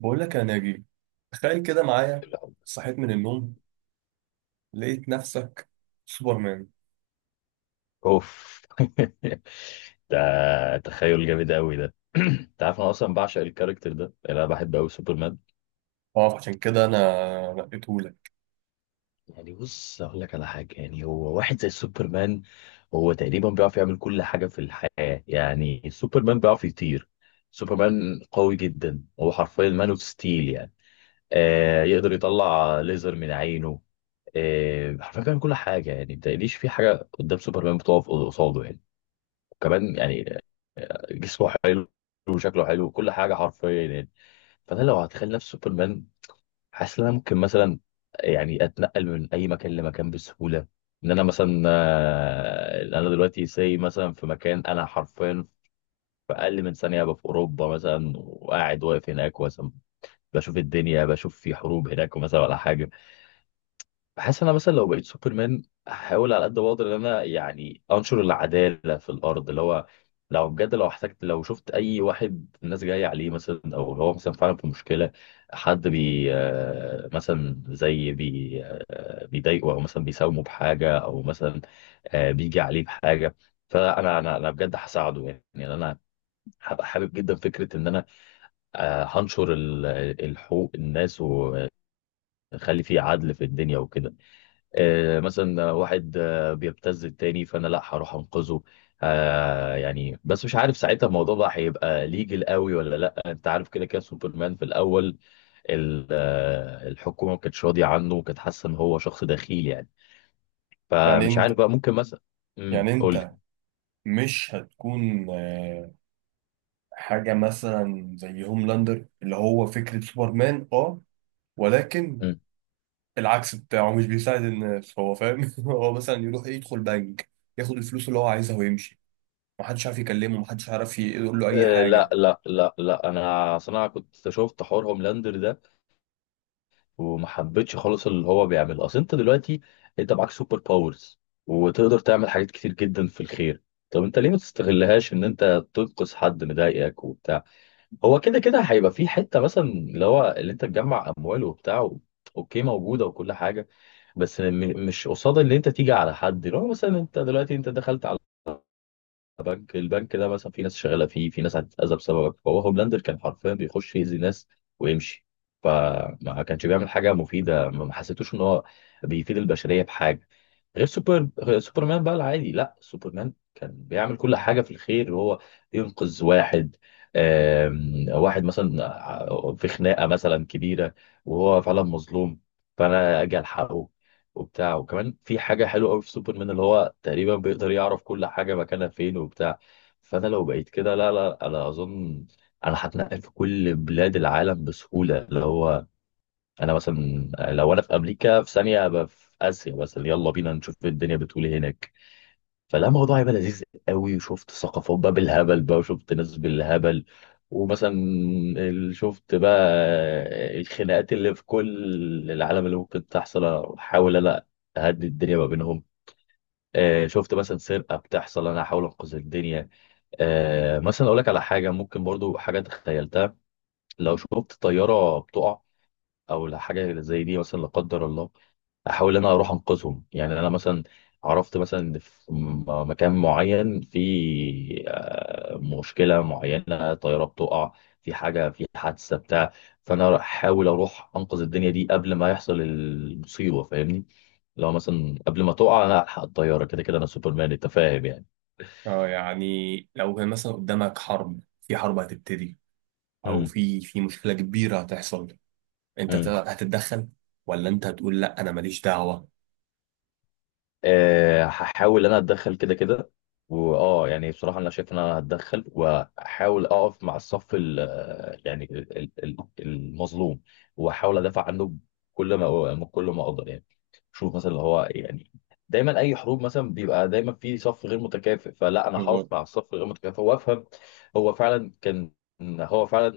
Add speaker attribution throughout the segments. Speaker 1: بقول لك يا ناجي، تخيل كده معايا.
Speaker 2: الأول.
Speaker 1: صحيت من النوم لقيت نفسك سوبرمان.
Speaker 2: اوف ده، تخيل جامد قوي ده. انت عارف انا اصلا بعشق الكاركتر ده، يعني انا بحب قوي سوبرمان.
Speaker 1: اه عشان كده انا نقيته لك.
Speaker 2: يعني بص، اقول لك على حاجه، يعني هو واحد زي سوبرمان. هو تقريبا بيعرف يعمل كل حاجه في الحياه، يعني سوبرمان بيعرف يطير. سوبرمان قوي جدا، هو حرفيا مان اوف ستيل يعني. يقدر يطلع ليزر من عينه. حرفيا بيعمل كل حاجه، يعني ما تقليش في حاجه قدام سوبرمان بتقف قصاده يعني. كمان يعني جسمه حلو وشكله حلو وكل حاجه حرفيا يعني. فانا لو هتخيل نفسي سوبرمان، حاسس ان انا ممكن مثلا يعني اتنقل من اي مكان لمكان بسهوله. ان انا مثلا انا دلوقتي ساي مثلا في مكان، انا حرفيا في اقل من ثانيه ابقى في اوروبا مثلا، وقاعد واقف هناك مثلا بشوف الدنيا، بشوف في حروب هناك مثلا ولا حاجه. بحس ان انا مثلا لو بقيت سوبرمان، هحاول على قد ما اقدر ان انا يعني انشر العداله في الارض. اللي هو لو بجد، لو احتجت، لو شفت اي واحد الناس جايه عليه مثلا، او هو مثلا فعلا في مشكله، حد بي آه، مثلا زي بي آه، بيضايقه، او مثلا بيساومه بحاجه، او مثلا بيجي عليه بحاجه، فانا انا انا بجد هساعده يعني. يعني انا هبقى حابب جدا فكره ان انا آه، هنشر ال- الحقوق الناس، واخلي فيه عدل في الدنيا وكده. مثلا واحد بيبتز التاني، فانا لا، هروح انقذه. يعني بس مش عارف ساعتها الموضوع ده هيبقى ليجل قوي ولا لا. انت عارف كده كده سوبرمان في الاول الحكومه ما كانتش راضيه عنه، وكانت حاسه ان هو شخص دخيل يعني.
Speaker 1: يعني
Speaker 2: فمش
Speaker 1: انت
Speaker 2: عارف بقى ممكن مثلا.
Speaker 1: يعني
Speaker 2: قول لي.
Speaker 1: انت مش هتكون حاجة مثلا زي هوملاندر، اللي هو فكرة سوبرمان اه، ولكن
Speaker 2: مم.
Speaker 1: العكس بتاعه مش بيساعد الناس، هو فاهم؟ هو مثلا يروح يدخل بنك، ياخد الفلوس اللي هو عايزها ويمشي. محدش عارف يكلمه، محدش عارف يقول له اي
Speaker 2: لا
Speaker 1: حاجة.
Speaker 2: لا لا لا، انا اصل انا كنت شفت حوار هوملاندر ده، وما حبيتش خالص اللي هو بيعمله. اصل انت دلوقتي انت معاك سوبر باورز، وتقدر تعمل حاجات كتير جدا في الخير. طب انت ليه ما تستغلهاش ان انت تنقذ حد مضايقك وبتاع؟ هو كده كده هيبقى في حته مثلا اللي هو اللي انت تجمع اموال وبتاع اوكي، موجوده وكل حاجه. بس مش قصاد اللي انت تيجي على حد. لو مثلا انت دلوقتي دخلت بنك، البنك ده مثلا في ناس شغاله فيه، في ناس هتتاذى بسببك. فهو هوملاندر كان حرفيا بيخش يأذي ناس ويمشي. فما كانش بيعمل حاجه مفيده. ما حسيتوش ان هو بيفيد البشريه بحاجه. غير سوبرمان بقى العادي، لا سوبرمان كان بيعمل كل حاجة في الخير. وهو ينقذ واحد، واحد مثلا في خناقة مثلا كبيرة، وهو فعلا مظلوم، فأنا أجي ألحقه وبتاع. وكمان في حاجة حلوة قوي في سوبرمان، اللي هو تقريبا بيقدر يعرف كل حاجة مكانها فين وبتاع. فأنا لو بقيت كده، لا لا أنا أظن أنا هتنقل في كل بلاد العالم بسهولة. اللي هو انا مثلا لو انا في امريكا، في ثانيه ابقى في اسيا مثلا. يلا بينا نشوف إيه الدنيا بتقول ايه هناك. فلا، الموضوع هيبقى لذيذ قوي. وشفت ثقافات بقى بالهبل بقى، وشفت ناس بالهبل. ومثلا شفت بقى الخناقات اللي في كل العالم اللي ممكن تحصل، احاول انا اهدي الدنيا ما بينهم. شفت مثلا سرقه بتحصل، انا احاول انقذ الدنيا. مثلا اقول لك على حاجه ممكن برضو حاجه تخيلتها. لو شفت طياره بتقع، او حاجه زي دي مثلا، لا قدر الله، احاول إن انا اروح انقذهم. يعني انا مثلا عرفت مثلا إن في مكان معين، في مشكله معينه، طياره بتقع، في حاجه، في حادثه بتاع، فانا احاول اروح انقذ الدنيا دي قبل ما يحصل المصيبه. فاهمني؟ لو مثلا قبل ما تقع انا الحق الطياره، كده كده انا سوبرمان، انت فاهم يعني.
Speaker 1: اه يعني لو كان مثلا قدامك حرب، حرب هتبتدي او
Speaker 2: امم.
Speaker 1: في مشكله كبيره هتحصل، انت
Speaker 2: امم.
Speaker 1: هتتدخل ولا انت هتقول لا انا ماليش دعوه؟
Speaker 2: أه هحاول انا اتدخل كده كده. واه يعني بصراحه انا شايف ان انا هتدخل، واحاول اقف مع الصف ال، يعني المظلوم، واحاول ادافع عنه كل ما اقدر يعني. شوف مثلا اللي هو يعني دايما اي حروب مثلا بيبقى دايما في صف غير متكافئ، فلا انا هقف
Speaker 1: بالظبط.
Speaker 2: مع الصف الغير متكافئ. وافهم هو فعلا كان هو فعلا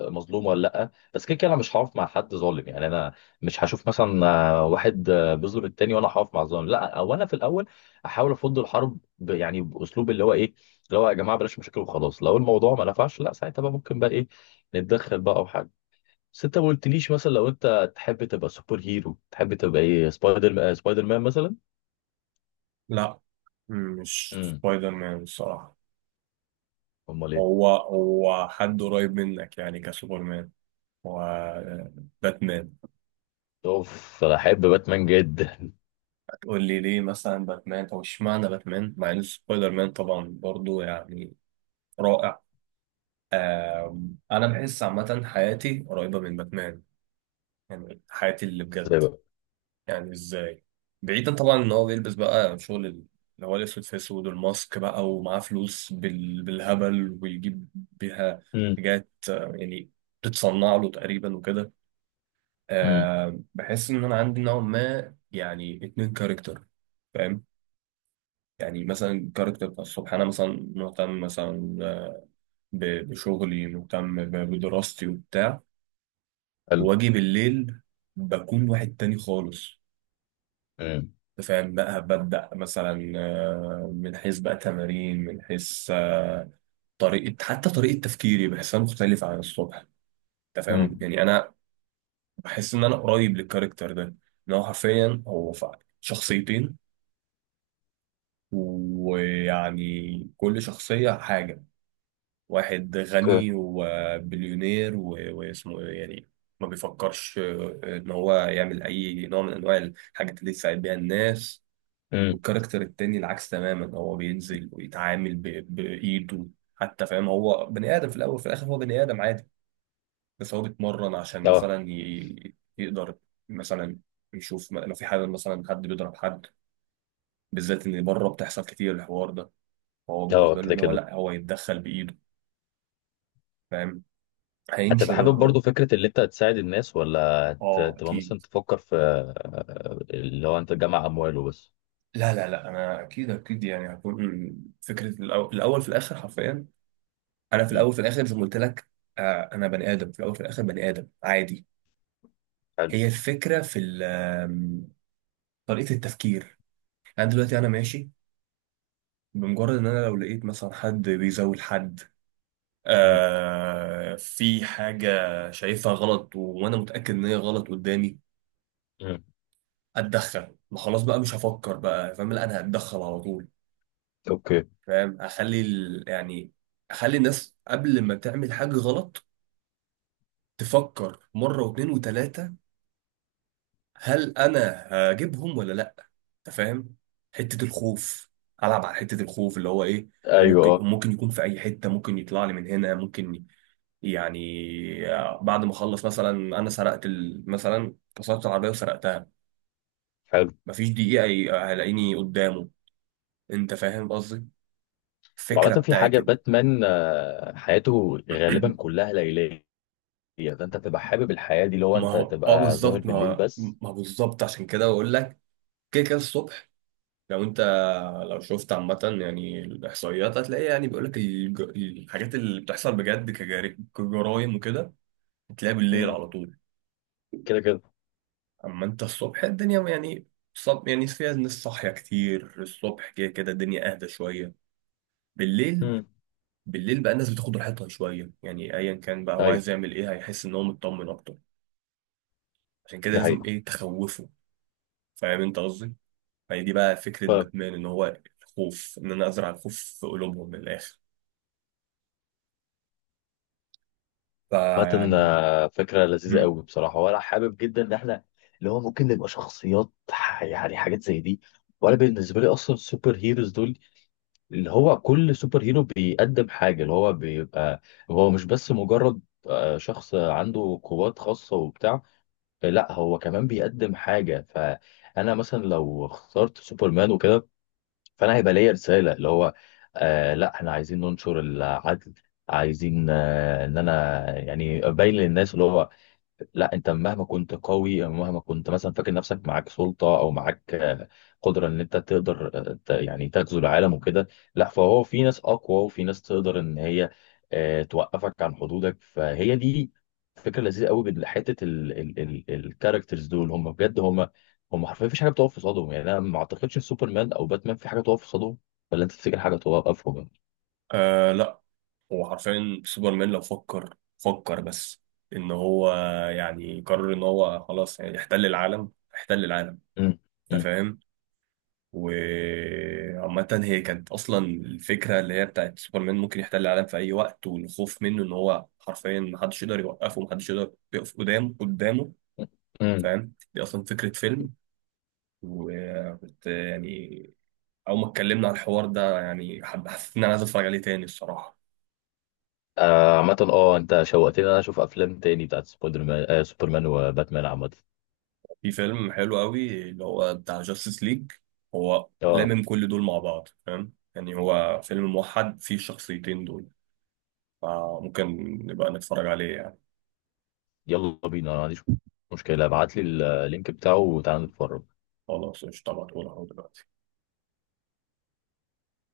Speaker 2: مظلوم ولا لا. بس كده كده انا مش هقف مع حد ظالم يعني. انا مش هشوف مثلا واحد بيظلم التاني وانا هقف مع الظالم، لا. او انا في الاول احاول افض الحرب يعني باسلوب اللي هو ايه؟ اللي هو يا جماعه بلاش مشاكل وخلاص. لو الموضوع ما نفعش، لا ساعتها بقى ممكن بقى ايه، نتدخل بقى او حاجه. بس انت ما قلتليش مثلا لو انت تحب تبقى سوبر هيرو تحب تبقى ايه؟ سبايدر سبايدر مان مثلا.
Speaker 1: لا مش
Speaker 2: امم،
Speaker 1: سبايدر مان الصراحه.
Speaker 2: امال ايه؟
Speaker 1: هو هو حد قريب منك، يعني كسوبرمان وباتمان.
Speaker 2: اوف انا احب باتمان جدا.
Speaker 1: هتقول لي ليه مثلا باتمان او اشمعنى باتمان، مع ان سبايدر مان طبعا برضو يعني رائع. انا بحس عامه حياتي قريبه من باتمان، يعني حياتي اللي
Speaker 2: ازاي
Speaker 1: بجد.
Speaker 2: بقى؟
Speaker 1: يعني ازاي؟ بعيدا طبعا ان هو بيلبس بقى شغل اللي هو الاسود في اسود والماسك بقى، ومعاه فلوس بالهبل ويجيب بيها
Speaker 2: امم.
Speaker 1: حاجات يعني بتتصنع له تقريبا وكده.
Speaker 2: امم.
Speaker 1: أه بحس ان انا عندي نوع ما يعني اتنين كاركتر، فاهم؟ يعني مثلا الكاركتر بتاع الصبح، انا مثلا مهتم مثلا، بشغلي، مهتم بدراستي وبتاع.
Speaker 2: حلو.
Speaker 1: واجي بالليل بكون واحد تاني خالص،
Speaker 2: امم.
Speaker 1: فاهم بقى. ببدأ مثلا من حيث بقى تمارين، من حيث طريقة، حتى طريقة تفكيري بحسها مختلفة عن الصبح. انت فاهم
Speaker 2: امم.
Speaker 1: يعني، انا بحس ان انا قريب للكاركتر ده. ان هو حرفيا هو شخصيتين، ويعني كل شخصية حاجة. واحد
Speaker 2: اوكي.
Speaker 1: غني وبليونير واسمه إيه يعني، ما بيفكرش ان هو يعمل اي نوع من انواع الحاجات اللي تساعد بيها الناس.
Speaker 2: امم.
Speaker 1: والكاركتر التاني العكس تماما، هو بينزل ويتعامل بإيده، حتى فاهم. هو بني آدم في الأول وفي الآخر، هو بني آدم عادي، بس هو بيتمرن عشان
Speaker 2: اه.
Speaker 1: مثلا يقدر مثلا يشوف، لو في حاجة مثلا حد بيضرب حد، بالذات إن بره بتحصل كتير الحوار ده. فهو
Speaker 2: اه
Speaker 1: بالنسبة له
Speaker 2: كده
Speaker 1: إن هو
Speaker 2: كده.
Speaker 1: لأ، هو يتدخل بإيده، فاهم؟
Speaker 2: هتبقى
Speaker 1: هينشر
Speaker 2: حابب
Speaker 1: الرعب.
Speaker 2: برضو فكرة اللي انت هتساعد الناس، ولا
Speaker 1: اه
Speaker 2: هتبقى مثلا
Speaker 1: اكيد،
Speaker 2: تفكر في اللي هو انت تجمع امواله بس؟
Speaker 1: لا انا اكيد اكيد، يعني هكون فكره الاول في الاخر حرفيا. انا في
Speaker 2: مم.
Speaker 1: الاول في الاخر زي ما قلت لك، انا بني ادم في الاول في الاخر بني ادم عادي.
Speaker 2: حلو.
Speaker 1: هي الفكرة في طريقة التفكير. أنا دلوقتي ماشي، بمجرد إن أنا لو لقيت مثلا حد بيزول حد،
Speaker 2: مم.
Speaker 1: في حاجة شايفها غلط وأنا متأكد إن هي غلط قدامي،
Speaker 2: مم.
Speaker 1: أتدخل. ما خلاص بقى مش هفكر بقى، فاهم؟ لا أنا هتدخل على طول،
Speaker 2: اوكي.
Speaker 1: فاهم؟ أخلي يعني أخلي الناس قبل ما تعمل حاجة غلط تفكر مرة واتنين وتلاتة، هل انا هجيبهم ولا لا. انت فاهم؟ حته الخوف، العب على حته الخوف، اللي هو ايه، هو
Speaker 2: ايوه
Speaker 1: ممكن
Speaker 2: اه.
Speaker 1: ممكن يكون في اي حته، ممكن يطلع لي من هنا، ممكن يعني بعد ما اخلص مثلا، انا سرقت مثلا كسرت العربيه وسرقتها،
Speaker 2: حلو.
Speaker 1: مفيش دقيقه هلاقيني قدامه. انت فاهم قصدي؟
Speaker 2: وعامة
Speaker 1: الفكره
Speaker 2: في
Speaker 1: بتاعت
Speaker 2: حاجة باتمان، حياته غالبا كلها ليلية. فانت تبقى حابب الحياة دي، اللي هو
Speaker 1: ما
Speaker 2: انت
Speaker 1: هو اه
Speaker 2: تبقى ظاهر
Speaker 1: بالظبط، ما
Speaker 2: بالليل
Speaker 1: هو
Speaker 2: بس؟
Speaker 1: بالظبط، عشان كده بقول لك كده كده الصبح. لو انت لو شفت عامة يعني الإحصائيات، هتلاقي يعني بيقولك الحاجات اللي بتحصل بجد كجرايم وكده، هتلاقيها بالليل
Speaker 2: مم.
Speaker 1: على طول.
Speaker 2: كده كده.
Speaker 1: أما انت الصبح الدنيا يعني يعني فيها ناس صاحية كتير الصبح، كده كده الدنيا أهدى شوية بالليل.
Speaker 2: مم.
Speaker 1: بالليل بقى الناس بتاخد راحتها شوية، يعني أيا كان بقى هو
Speaker 2: ايوه،
Speaker 1: عايز يعمل إيه هيحس إن هو مطمن أكتر. عشان كده
Speaker 2: دي
Speaker 1: لازم
Speaker 2: حقيقة.
Speaker 1: إيه، تخوفه. فاهم انت قصدي؟ فهي دي بقى فكرة باتمان، إن هو الخوف، إن أنا أزرع الخوف في قلوبهم من الآخر.
Speaker 2: عامة
Speaker 1: فيعني
Speaker 2: فكرة لذيذة قوي بصراحة، وأنا حابب جدا إن إحنا اللي هو ممكن نبقى شخصيات يعني حاجات زي دي. وأنا بالنسبة لي أصلا السوبر هيروز دول، اللي هو كل سوبر هيرو بيقدم حاجة. اللي هو بيبقى هو مش بس مجرد شخص عنده قوات خاصة وبتاع، لا هو كمان بيقدم حاجة. فأنا مثلا لو اخترت سوبرمان وكده، فأنا هيبقى ليا رسالة اللي هو آه لا، إحنا عايزين ننشر العدل. عايزين ان انا يعني ابين للناس اللي هو لا، انت مهما كنت قوي، مهما كنت مثلا فاكر نفسك معاك سلطه او معاك قدره ان انت تقدر يعني تغزو العالم وكده، لا. فهو في ناس اقوى، وفي ناس تقدر ان هي توقفك عن حدودك. فهي دي فكره لذيذه قوي بحته. الكاركترز دول هم بجد هم حرفيا مفيش حاجه بتقف في صدهم يعني. انا ما اعتقدش إن سوبرمان او باتمان في حاجه تقف في صدهم. ولا انت تفتكر حاجه توقفهم؟
Speaker 1: آه لا، هو حرفيا سوبرمان لو فكر، فكر بس ان هو يعني قرر ان هو خلاص يعني يحتل العالم، احتل العالم.
Speaker 2: امم.
Speaker 1: انت فاهم؟ وعامة هي كانت اصلا الفكرة اللي هي بتاعت سوبرمان، ممكن يحتل العالم في اي وقت، والخوف منه ان هو حرفيا محدش يقدر يوقفه، محدش يقدر يقف قدامه،
Speaker 2: امم.
Speaker 1: فاهم؟ دي اصلا فكرة فيلم، وكنت يعني اول ما اتكلمنا على الحوار ده يعني حسيت ان انا عايز اتفرج عليه تاني الصراحة.
Speaker 2: عامة اه انت شوقتني إن انا اشوف افلام تاني بتاعت سبايدر مان، آه سوبرمان وباتمان عامة.
Speaker 1: في فيلم حلو قوي اللي هو بتاع جاستس ليج، هو
Speaker 2: اه
Speaker 1: لامم كل دول مع بعض، فاهم يعني هو فيلم موحد فيه الشخصيتين دول، فممكن نبقى نتفرج عليه يعني.
Speaker 2: يلا بينا، انا ما عنديش مشكلة. ابعت لي اللينك بتاعه وتعالى نتفرج.
Speaker 1: خلاص قشطة، هبعتهولك اهو دلوقتي.